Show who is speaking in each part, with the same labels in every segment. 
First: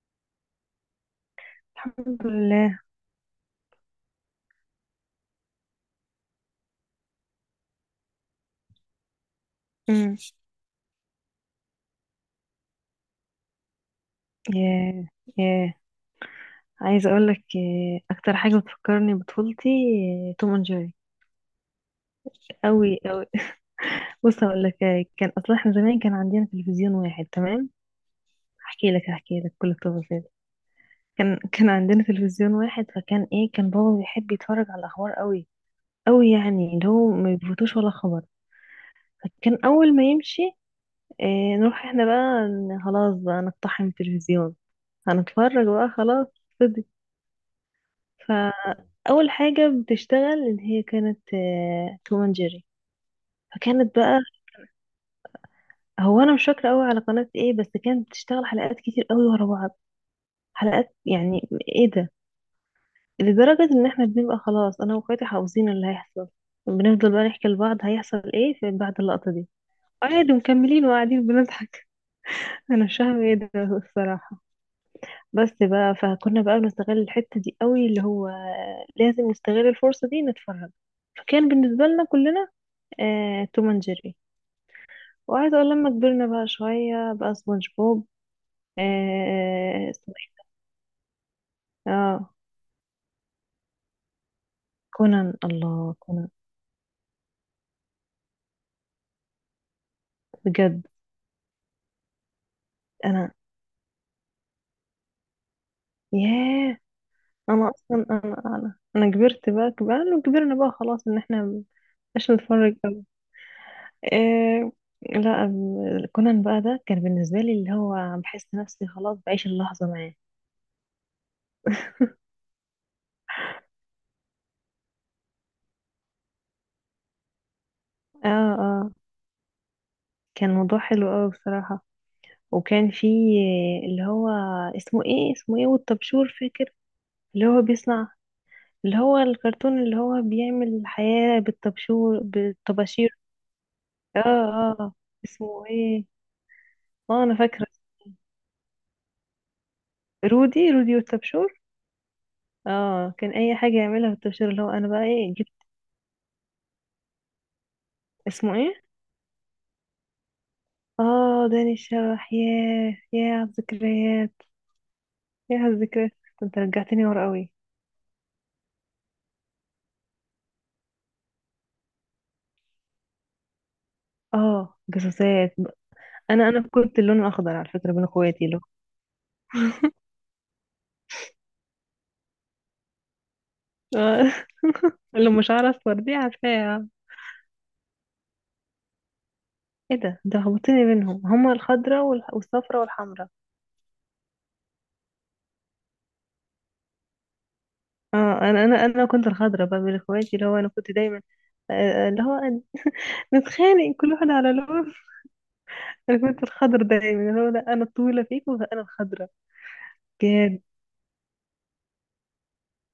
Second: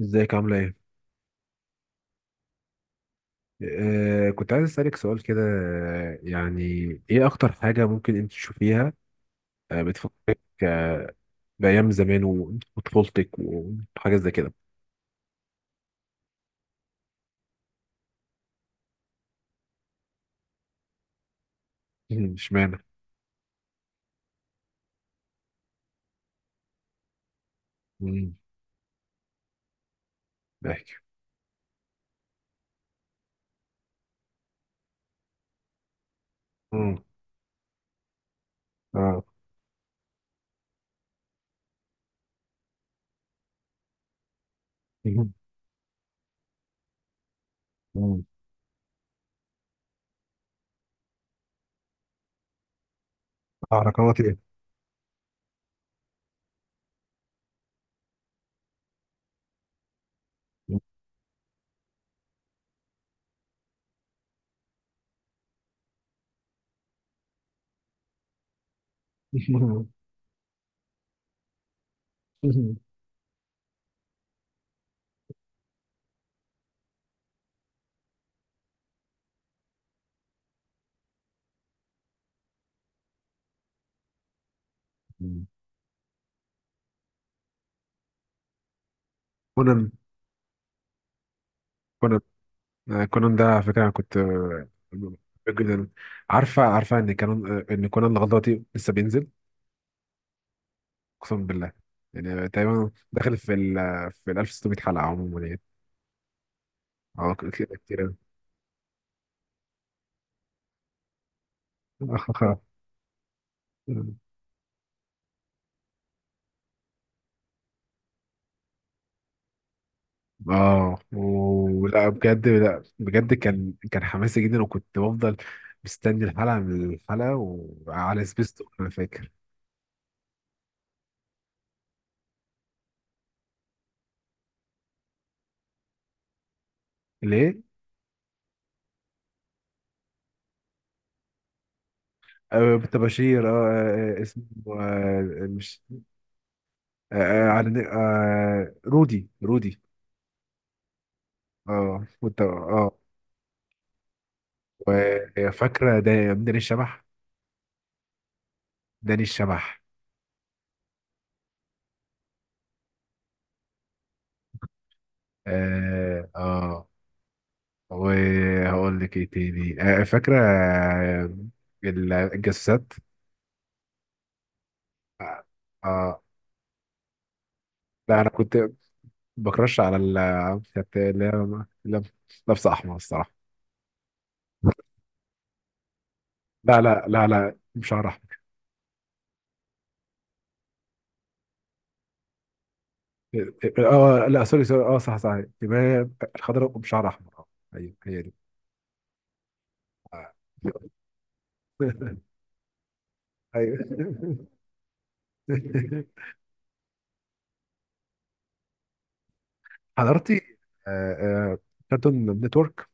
Speaker 1: ازيك عاملة ايه؟
Speaker 2: الحمد لله.
Speaker 1: كنت عايز اسألك سؤال كده، يعني ايه اكتر حاجة ممكن انت تشوفيها
Speaker 2: امم.
Speaker 1: بتفكرك بأيام زمان وطفولتك وحاجات زي كده.
Speaker 2: ياه، ياه. عايزه اقول لك، اكتر حاجه بتفكرني بطفولتي. توم اند جيري،
Speaker 1: مم، اشمعنى؟
Speaker 2: قوي قوي. بص اقول لك، كان اصلا احنا زمان كان عندنا تلفزيون واحد، تمام.
Speaker 1: مم.
Speaker 2: هحكي لك، كل التفاصيل.
Speaker 1: بحكي.
Speaker 2: كان عندنا تلفزيون واحد، فكان ايه، كان بابا بيحب يتفرج على الاخبار قوي قوي، يعني اللي
Speaker 1: مم.
Speaker 2: هو ما بيفوتوش ولا خبر.
Speaker 1: اه.
Speaker 2: فكان اول ما يمشي، نروح احنا بقى، خلاص بقى نقتحم التلفزيون.
Speaker 1: مم.
Speaker 2: هنتفرج بقى خلاص.
Speaker 1: مم.
Speaker 2: فأول حاجة بتشتغل اللي هي كانت توم اند جيري. فكانت
Speaker 1: حركات
Speaker 2: بقى،
Speaker 1: ايه؟
Speaker 2: هو أنا مش فاكرة أوي على قناة إيه، بس كانت بتشتغل حلقات كتير أوي ورا بعض، حلقات يعني. إيه ده! لدرجة إن إحنا بنبقى خلاص أنا وأخواتي حافظين اللي هيحصل، بنفضل بقى نحكي لبعض هيحصل إيه في بعد اللقطة دي،
Speaker 1: مم.
Speaker 2: عادي، ومكملين وقاعدين بنضحك. أنا مش فاهمة إيه ده الصراحة. بس بقى، فكنا بقى بنستغل الحتة دي أوي، اللي هو لازم نستغل الفرصة دي نتفرج. فكان بالنسبة لنا كلنا، توم اند جيري.
Speaker 1: مم.
Speaker 2: وعايزة اقول، لما كبرنا بقى شوية، بقى سبونج بوب.
Speaker 1: كونان.
Speaker 2: اسمه ايه؟
Speaker 1: كونان.
Speaker 2: اه،
Speaker 1: كونان ده على فكرة انا كنت بحبه
Speaker 2: كونان.
Speaker 1: جدا.
Speaker 2: الله، كونان!
Speaker 1: عارفة ان كانون آه، ان كونان لغاية دلوقتي لسه بينزل.
Speaker 2: بجد،
Speaker 1: اقسم بالله. يعني تقريبا
Speaker 2: انا،
Speaker 1: داخل في ال 1600 حلقه عموما يعني.
Speaker 2: ياه.
Speaker 1: اه
Speaker 2: انا
Speaker 1: كده كتير
Speaker 2: اصلا
Speaker 1: أوي.
Speaker 2: انا كبرت بقى، كبرنا وكبرنا بقى خلاص ان احنا مش نتفرج أوي. آه. لا، كونان بقى، ده كان بالنسبة لي اللي هو، بحس نفسي خلاص بعيش اللحظة معاه.
Speaker 1: اه ولا بجد. لا بجد كان حماسي جدا وكنت بفضل مستني الحلقه من الحلقه، وعلى
Speaker 2: اه،
Speaker 1: سبيستون انا
Speaker 2: اه،
Speaker 1: فاكر.
Speaker 2: كان موضوع حلو قوي بصراحة. وكان في اللي هو، اسمه ايه، اسمه ايه والطبشور، فاكر؟ اللي
Speaker 1: ليه؟
Speaker 2: هو بيصنع، اللي هو الكرتون اللي هو بيعمل الحياة بالطبشور،
Speaker 1: آه
Speaker 2: بالطباشير.
Speaker 1: بتباشير، اه،
Speaker 2: اه،
Speaker 1: اسمه.
Speaker 2: اه،
Speaker 1: آه
Speaker 2: اسمه
Speaker 1: مش.
Speaker 2: ايه؟ اه، انا فاكرة.
Speaker 1: رودي رودي.
Speaker 2: رودي، رودي والطبشور.
Speaker 1: اه كنت اه
Speaker 2: اه، كان اي حاجة يعملها بالطبشور، اللي هو انا بقى ايه جبت.
Speaker 1: وفاكره ده داني الشبح.
Speaker 2: اسمه ايه؟
Speaker 1: داني الشبح.
Speaker 2: اه، داني الشبح. ياه، ياه على الذكريات. ياه على الذكريات،
Speaker 1: اه
Speaker 2: انت
Speaker 1: آه.
Speaker 2: رجعتني ورا قوي.
Speaker 1: وهقول لك ايه تاني، فاكرة، الجسات.
Speaker 2: اه،
Speaker 1: اه
Speaker 2: جاسوسات.
Speaker 1: آه.
Speaker 2: انا كنت اللون الاخضر على فكرة بين
Speaker 1: لا انا
Speaker 2: اخواتي، اللي
Speaker 1: كنت
Speaker 2: هو،
Speaker 1: بكرش على ال، كانت اللي هي لابسة احمر الصراحة.
Speaker 2: آه. اللي مش عارف دي
Speaker 1: لا
Speaker 2: عارفاها.
Speaker 1: لا لا لا بشعر احمر.
Speaker 2: ايه ده، ده هبطتني منهم هما الخضرة والصفرة والحمرة.
Speaker 1: اه، لا سوري سوري، اه صح صح يبقى هي الخضراء بشعر احمر. اه، ايوه هي دي.
Speaker 2: اه، انا انا كنت الخضرة بقى من
Speaker 1: آه.
Speaker 2: اخواتي، اللي هو انا كنت دايما، آه، اللي هو
Speaker 1: ايوه
Speaker 2: نتخانق كل واحد على لون. انا كنت الخضر دايما، اللي هو، لا انا الطويلة فيكم فانا الخضرة.
Speaker 1: حضرتي،
Speaker 2: كان
Speaker 1: آه، آه، كارتون نتورك.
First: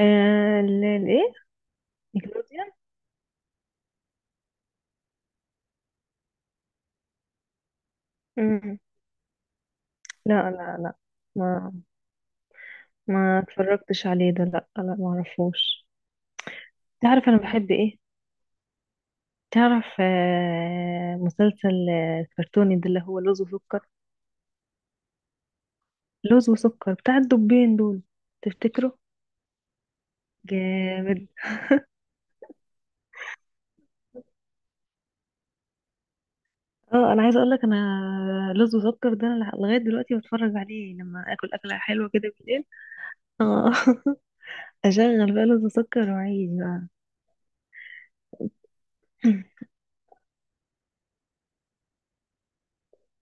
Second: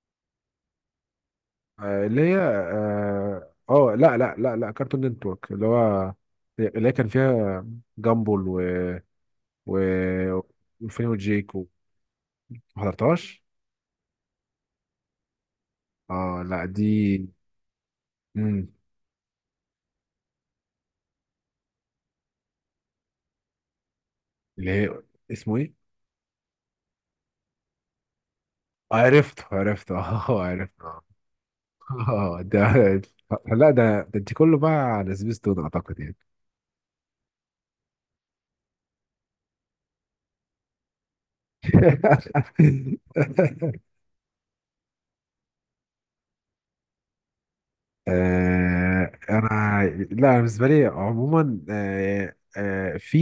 Speaker 2: الايه،
Speaker 1: اللي هي
Speaker 2: نيكلوديان.
Speaker 1: اه، لا لا لا لا كارتون نتورك اللي هو، اللي هي كان فيها جامبل و،
Speaker 2: مم.
Speaker 1: و
Speaker 2: لا، لا، لا،
Speaker 1: وفين وجيك
Speaker 2: ما
Speaker 1: ما
Speaker 2: ما
Speaker 1: حضرتهاش.
Speaker 2: اتفرجتش عليه ده، لا لا، ما اعرفوش.
Speaker 1: اه لا دي.
Speaker 2: تعرف انا بحب ايه؟
Speaker 1: مم.
Speaker 2: تعرف، مسلسل كرتوني ده اللي هو لوز وسكر.
Speaker 1: اللي هي اسمه ايه.
Speaker 2: لوز وسكر بتاع الدبين دول، تفتكره؟
Speaker 1: عرفت عرفت. اه عرفت اه.
Speaker 2: جامد.
Speaker 1: ده لا ده انت كله بقى على سبيستون اعتقد يعني.
Speaker 2: اه، انا عايزه اقول لك، انا لوز وسكر ده انا لغايه دلوقتي بتفرج عليه لما اكل اكله حلوه كده بالليل. اه. اشغل بقى لوز وسكر وعيش بقى.
Speaker 1: انا، لا أنا بالنسبه لي عموما في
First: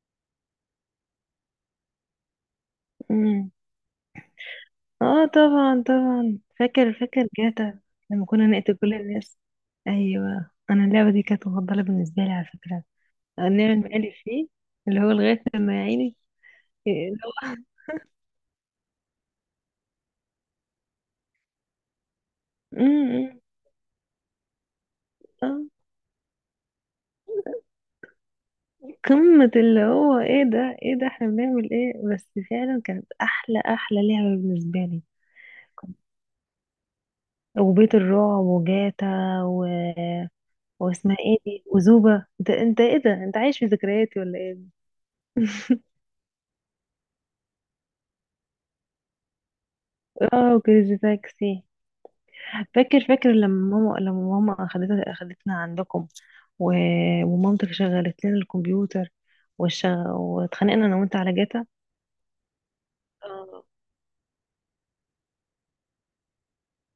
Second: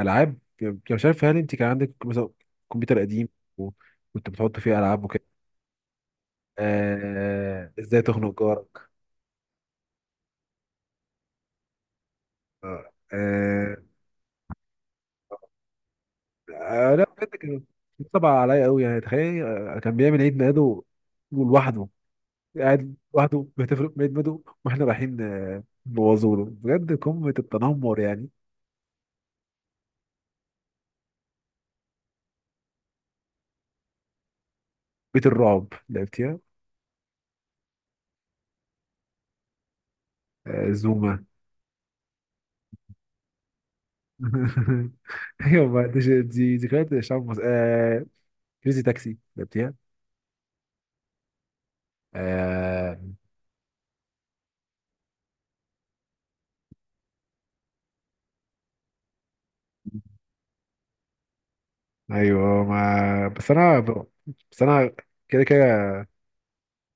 Speaker 1: العاب. أنا مش عارف هل انت كان عندك مثلا كمبيوتر قديم
Speaker 2: أمم.
Speaker 1: وكنت بتحط فيه العاب وكده.
Speaker 2: اه، طبعا طبعا، فاكر فاكر جاتا،
Speaker 1: ازاي
Speaker 2: لما
Speaker 1: تخنق
Speaker 2: كنا نقتل
Speaker 1: جارك.
Speaker 2: كل الناس. ايوه، انا اللعبه دي كانت مفضله بالنسبه لي على فكره،
Speaker 1: آه آه
Speaker 2: نعمل مقالب فيه، اللي هو لغايه لما يا عيني.
Speaker 1: لا
Speaker 2: إيه، اللي
Speaker 1: بجد
Speaker 2: هو،
Speaker 1: كان طبع عليا قوي. يعني تخيل، كان بيعمل عيد ميلاده لوحده، قاعد
Speaker 2: أمم،
Speaker 1: لوحده بيحتفل بعيد ميلاده، واحنا رايحين
Speaker 2: أمم.
Speaker 1: نبوظوله بجد. قمه التنمر يعني.
Speaker 2: قمة اللي هو، ايه ده، ايه ده، احنا بنعمل ايه بس، فعلا كانت احلى احلى لعبة بالنسبة لي.
Speaker 1: بيت الرعب لعبتيها،
Speaker 2: وبيت الرعب وجاتا، و... واسمها
Speaker 1: زوما.
Speaker 2: ايه دي، وزوبة. انت، انت ايه ده، انت عايش في ذكرياتي ولا ايه؟
Speaker 1: ايوه ما دي ذكريات شعب مصر. كريزي تاكسي لعبتيها.
Speaker 2: اه، وكريزي تاكسي.
Speaker 1: آه...
Speaker 2: فاكر فاكر، لما ماما اخدتنا عندكم، و... ومامتك شغلت لنا الكمبيوتر، واتخانقنا انا وانت على جاتا.
Speaker 1: ايوه ما بس
Speaker 2: اه.
Speaker 1: انا ب... بس انا كده كده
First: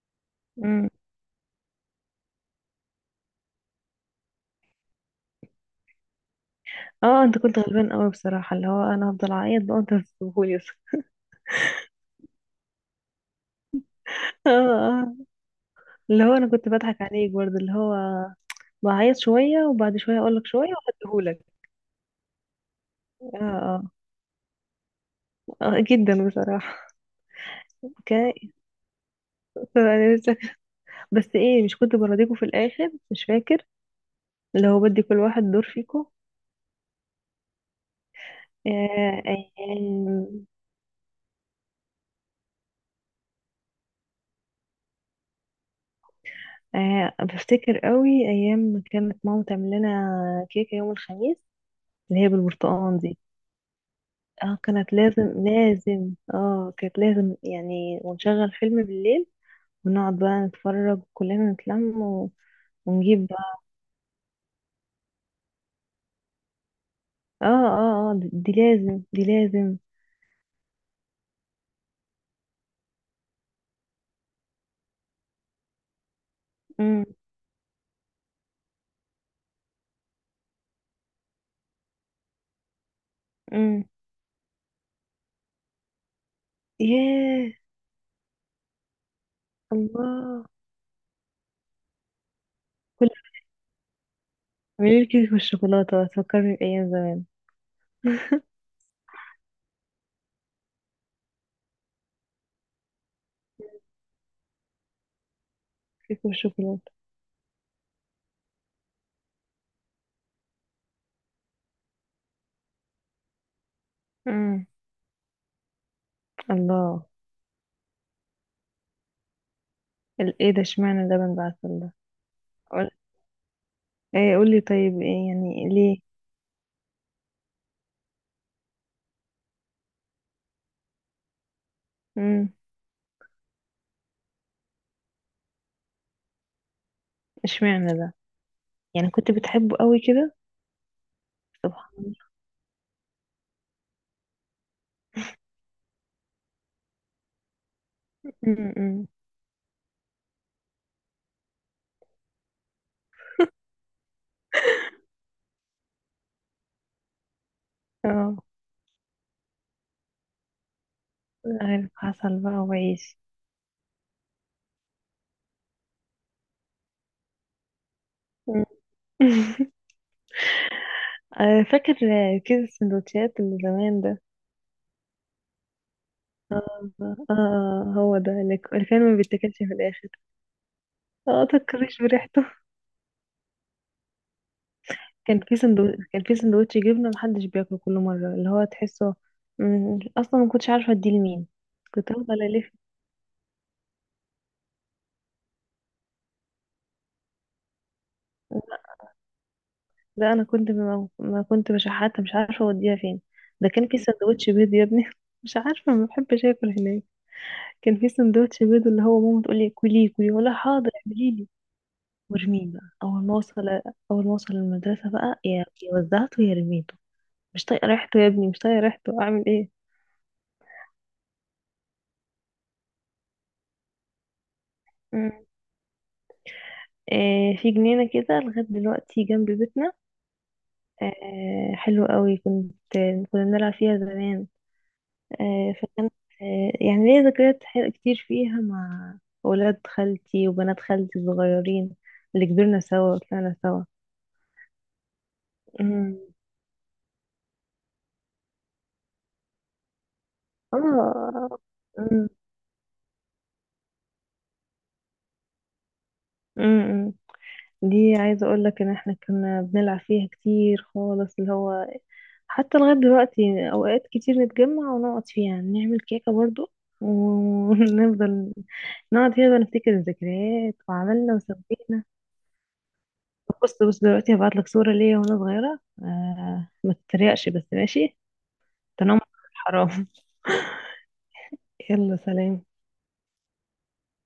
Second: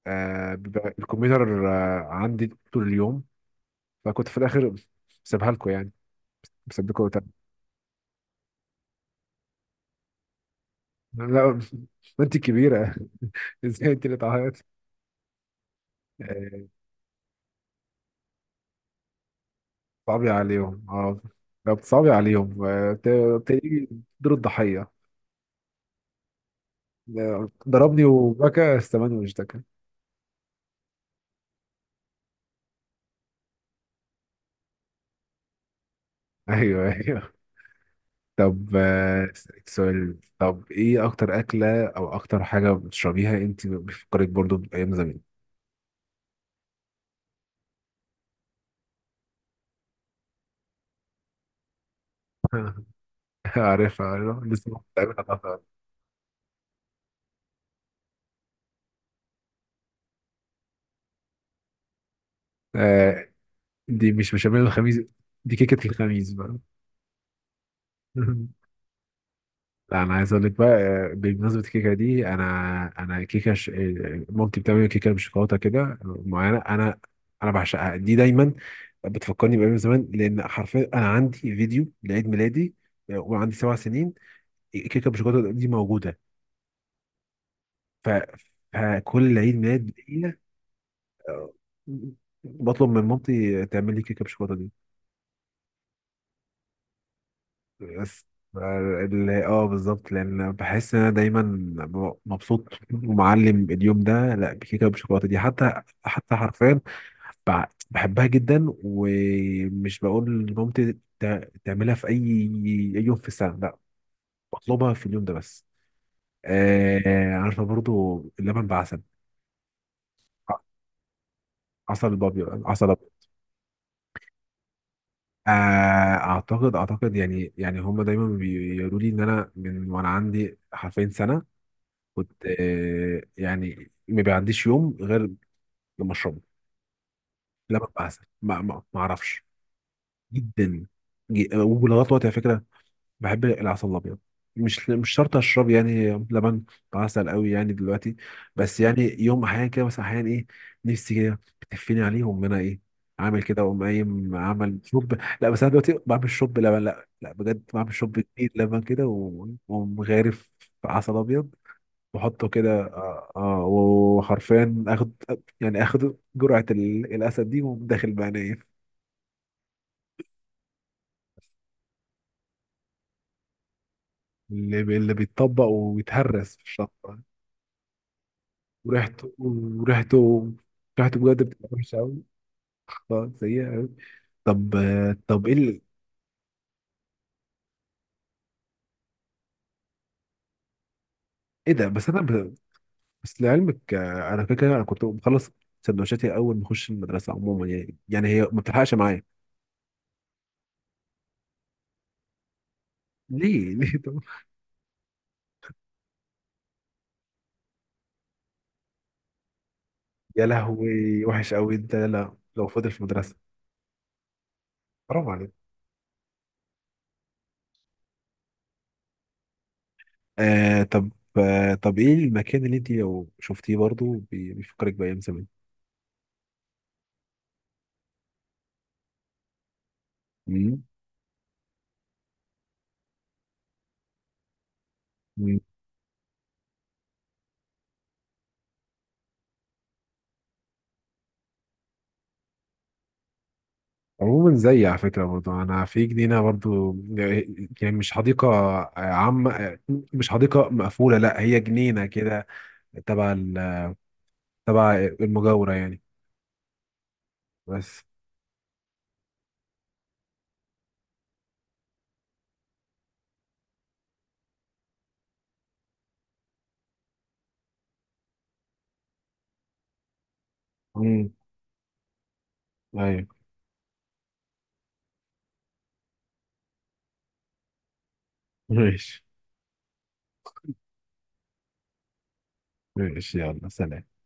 Speaker 2: أمم.
Speaker 1: بيبقى الكمبيوتر عندي طول اليوم. فكنت في الاخر سيبها لكم يعني. بسيبكم
Speaker 2: اه،
Speaker 1: تاني.
Speaker 2: انت كنت غلبان قوي بصراحة، اللي هو انا هفضل اعيط بقى وانت هتسيبهولي.
Speaker 1: لا انت كبيره. ازاي انت اللي
Speaker 2: اه،
Speaker 1: تعيطي.
Speaker 2: آه. اللي هو انا
Speaker 1: آه...
Speaker 2: كنت بضحك عليك برضه، اللي هو بعيط شوية وبعد شوية
Speaker 1: صعبي
Speaker 2: اقول لك شوية
Speaker 1: عليهم اه.
Speaker 2: وهديهولك.
Speaker 1: لو بتصعبي عليهم
Speaker 2: اه، اه،
Speaker 1: تلاقيه دور الضحيه.
Speaker 2: جدا بصراحة.
Speaker 1: ضربني
Speaker 2: اوكي.
Speaker 1: وبكى استماني واشتكى.
Speaker 2: انا لسه، بس ايه، مش كنت برضيكوا في الاخر مش فاكر، اللي هو بدي كل واحد دور فيكوا.
Speaker 1: ايوه ايوه. طب، أسألك سؤال.
Speaker 2: ايام.
Speaker 1: طب ايه اكتر اكله او اكتر حاجه بتشربيها انت بتفكرك برضو بايام زمان؟
Speaker 2: بفتكر قوي ايام ما كانت ماما تعمل لنا كيكة يوم الخميس، اللي هي بالبرتقال دي.
Speaker 1: عارفها عارفها
Speaker 2: اه،
Speaker 1: لسه
Speaker 2: كانت
Speaker 1: بتعملها
Speaker 2: لازم
Speaker 1: طبعا.
Speaker 2: لازم، اه كانت لازم يعني، ونشغل فيلم بالليل ونقعد بقى نتفرج كلنا نتلم، ونجيب
Speaker 1: آه
Speaker 2: بقى.
Speaker 1: دي مش بشاميل الخميس، دي كيكه الخميس بقى.
Speaker 2: اه، اه، اه، دي لازم، دي لازم.
Speaker 1: لا انا عايز اقول لك بقى بمناسبه الكيكه دي انا، انا كيكه ش... آه، مامتي بتعمل كيكه بشوكولاته كده معينه. انا
Speaker 2: امم
Speaker 1: انا بعشقها دي دايما. بتفكرني بايام زمان لان حرفيا انا عندي فيديو لعيد ميلادي وعندي سبع
Speaker 2: امم
Speaker 1: سنين كيكه بالشوكولاته دي موجوده.
Speaker 2: ياه.
Speaker 1: ف... فكل عيد ميلاد ليا
Speaker 2: الله.
Speaker 1: آه، بطلب من
Speaker 2: كل،
Speaker 1: مامتي تعمل لي كيكه بالشوكولاته دي
Speaker 2: اعملي لي كيك بالشوكولاته تفكرني بايام زمان.
Speaker 1: بس. بالظبط لان بحس ان انا دايما مبسوط ومعلم اليوم ده لا بكيكه بالشوكولاته دي. حتى
Speaker 2: كيك
Speaker 1: حرفيا
Speaker 2: بالشوكولاته.
Speaker 1: بحبها جدا، ومش بقول لمامتي تعملها في أي يوم في السنه، لا.
Speaker 2: امم
Speaker 1: بطلبها في اليوم ده بس.
Speaker 2: الله.
Speaker 1: آه عارفه برضو اللبن بعسل.
Speaker 2: ايه
Speaker 1: ع-
Speaker 2: ده، اشمعنى اللبن بقى عسل ده؟
Speaker 1: عسل بابي عسل
Speaker 2: قول.
Speaker 1: أبيض.
Speaker 2: ايه، قولي طيب، ايه
Speaker 1: آه،
Speaker 2: يعني ليه؟
Speaker 1: اعتقد يعني هم دايما بيقولوا لي ان انا من وانا عندي حرفين سنه، كنت
Speaker 2: امم
Speaker 1: يعني ما بيعديش يوم غير لما اشربه. لما
Speaker 2: اشمعنى
Speaker 1: ببقى
Speaker 2: ده؟
Speaker 1: عسل ما
Speaker 2: يعني كنت
Speaker 1: اعرفش.
Speaker 2: بتحبه قوي كده.
Speaker 1: جدا.
Speaker 2: سبحان
Speaker 1: ولغايه
Speaker 2: الله.
Speaker 1: دلوقتي على فكره بحب العسل الابيض. مش شرط اشرب يعني لبن بعسل قوي يعني دلوقتي. بس يعني
Speaker 2: أمم.
Speaker 1: يوم احيانا كده. بس احيانا ايه، نفسي كده بتفيني عليهم انا، ايه عامل كده، واقوم قايم عامل شرب. لا بس انا دلوقتي بعمل شرب لبن. لا لا بجد بعمل شرب
Speaker 2: اه،
Speaker 1: كتير لبن كده، واقوم غارف في عسل ابيض
Speaker 2: عارف، عسل
Speaker 1: واحطه
Speaker 2: بقى
Speaker 1: كده
Speaker 2: وعيش.
Speaker 1: اه، وحرفيا اخد يعني اخد جرعة الاسد دي، واقوم داخل بقى
Speaker 2: أمم.
Speaker 1: نايم.
Speaker 2: فاكر كيس السندوتشات اللي زمان ده؟
Speaker 1: اللي بيتطبق ويتهرس في
Speaker 2: اه، اه،
Speaker 1: الشنطة.
Speaker 2: هو ده اللي اللي كان ما
Speaker 1: وريحته
Speaker 2: بيتاكلش في الاخر.
Speaker 1: وريحته ريحته بجد
Speaker 2: اه،
Speaker 1: بتبقى وحشه
Speaker 2: تكرش
Speaker 1: قوي.
Speaker 2: بريحته.
Speaker 1: اه سيئه قوي. طب، طب ايه ال-
Speaker 2: كان في سندوتش جبنه محدش بياكله كل مره، اللي هو تحسه، اصلا ما كنتش عارفه اديه لمين.
Speaker 1: ايه ده؟
Speaker 2: كنت افضل الف.
Speaker 1: بس لعلمك، انا فاكر انا كنت بخلص سندوتشاتي اول ما اخش المدرسه عموما. يعني هي ما بتلحقش معايا.
Speaker 2: ده انا كنت ما كنت بشحاتها، مش عارفه اوديها فين. ده
Speaker 1: ليه؟
Speaker 2: كان
Speaker 1: ليه
Speaker 2: في
Speaker 1: طب.
Speaker 2: سندوتش بيض يا ابني. مش عارفه، ما بحبش اكل هناك. كان في سندوتش بيض اللي هو ماما تقول لي كليه كليه،
Speaker 1: يا
Speaker 2: ولا حاضر
Speaker 1: لهوي
Speaker 2: اعملي،
Speaker 1: وحش قوي انت، لا لو
Speaker 2: وارميه
Speaker 1: فضل
Speaker 2: بقى
Speaker 1: في
Speaker 2: اول ما
Speaker 1: المدرسه
Speaker 2: اوصل. اول ما اوصل المدرسه
Speaker 1: حرام
Speaker 2: بقى،
Speaker 1: عليك.
Speaker 2: يا وزعته يا رميته. مش طايقه ريحته يا ابني، مش طايقه ريحته، اعمل ايه؟
Speaker 1: آه طب طب ايه المكان اللي انت لو شفتيه برضو بيفكرك بايام
Speaker 2: مم.
Speaker 1: زمان؟
Speaker 2: في جنينه كده لغايه دلوقتي جنب بيتنا.
Speaker 1: مم.
Speaker 2: حلو قوي، كنت كنا بنلعب فيها زمان. فكان، يعني ليا ذكريات حلوة كتير فيها مع اولاد خالتي وبنات خالتي الصغيرين، اللي كبرنا سوا وطلعنا سوا.
Speaker 1: عموما زي على فكرة برضو أنا في
Speaker 2: أمم.
Speaker 1: جنينة برضو يعني. مش حديقة عامة، مش حديقة مقفولة، لا
Speaker 2: اه.
Speaker 1: هي جنينة
Speaker 2: أمم.
Speaker 1: كده تبع تبع المجاورة يعني.
Speaker 2: أمم.
Speaker 1: بس
Speaker 2: دي، عايزة اقولك ان احنا كنا بنلعب فيها كتير خالص، اللي هو حتى لغاية دلوقتي اوقات كتير نتجمع ونقعد فيها نعمل كيكة برضو، و- ونفضل نقعد فيها بقى نفتكر الذكريات
Speaker 1: امم،
Speaker 2: وعملنا وسوينا.
Speaker 1: أيوه.
Speaker 2: طب بص بص دلوقتي هبعتلك صورة ليا وانا صغيرة، ما تتريقش بس ماشي. تنمر،
Speaker 1: ماشي
Speaker 2: حرام. يلا سلام.
Speaker 1: ماشي يلا سلام.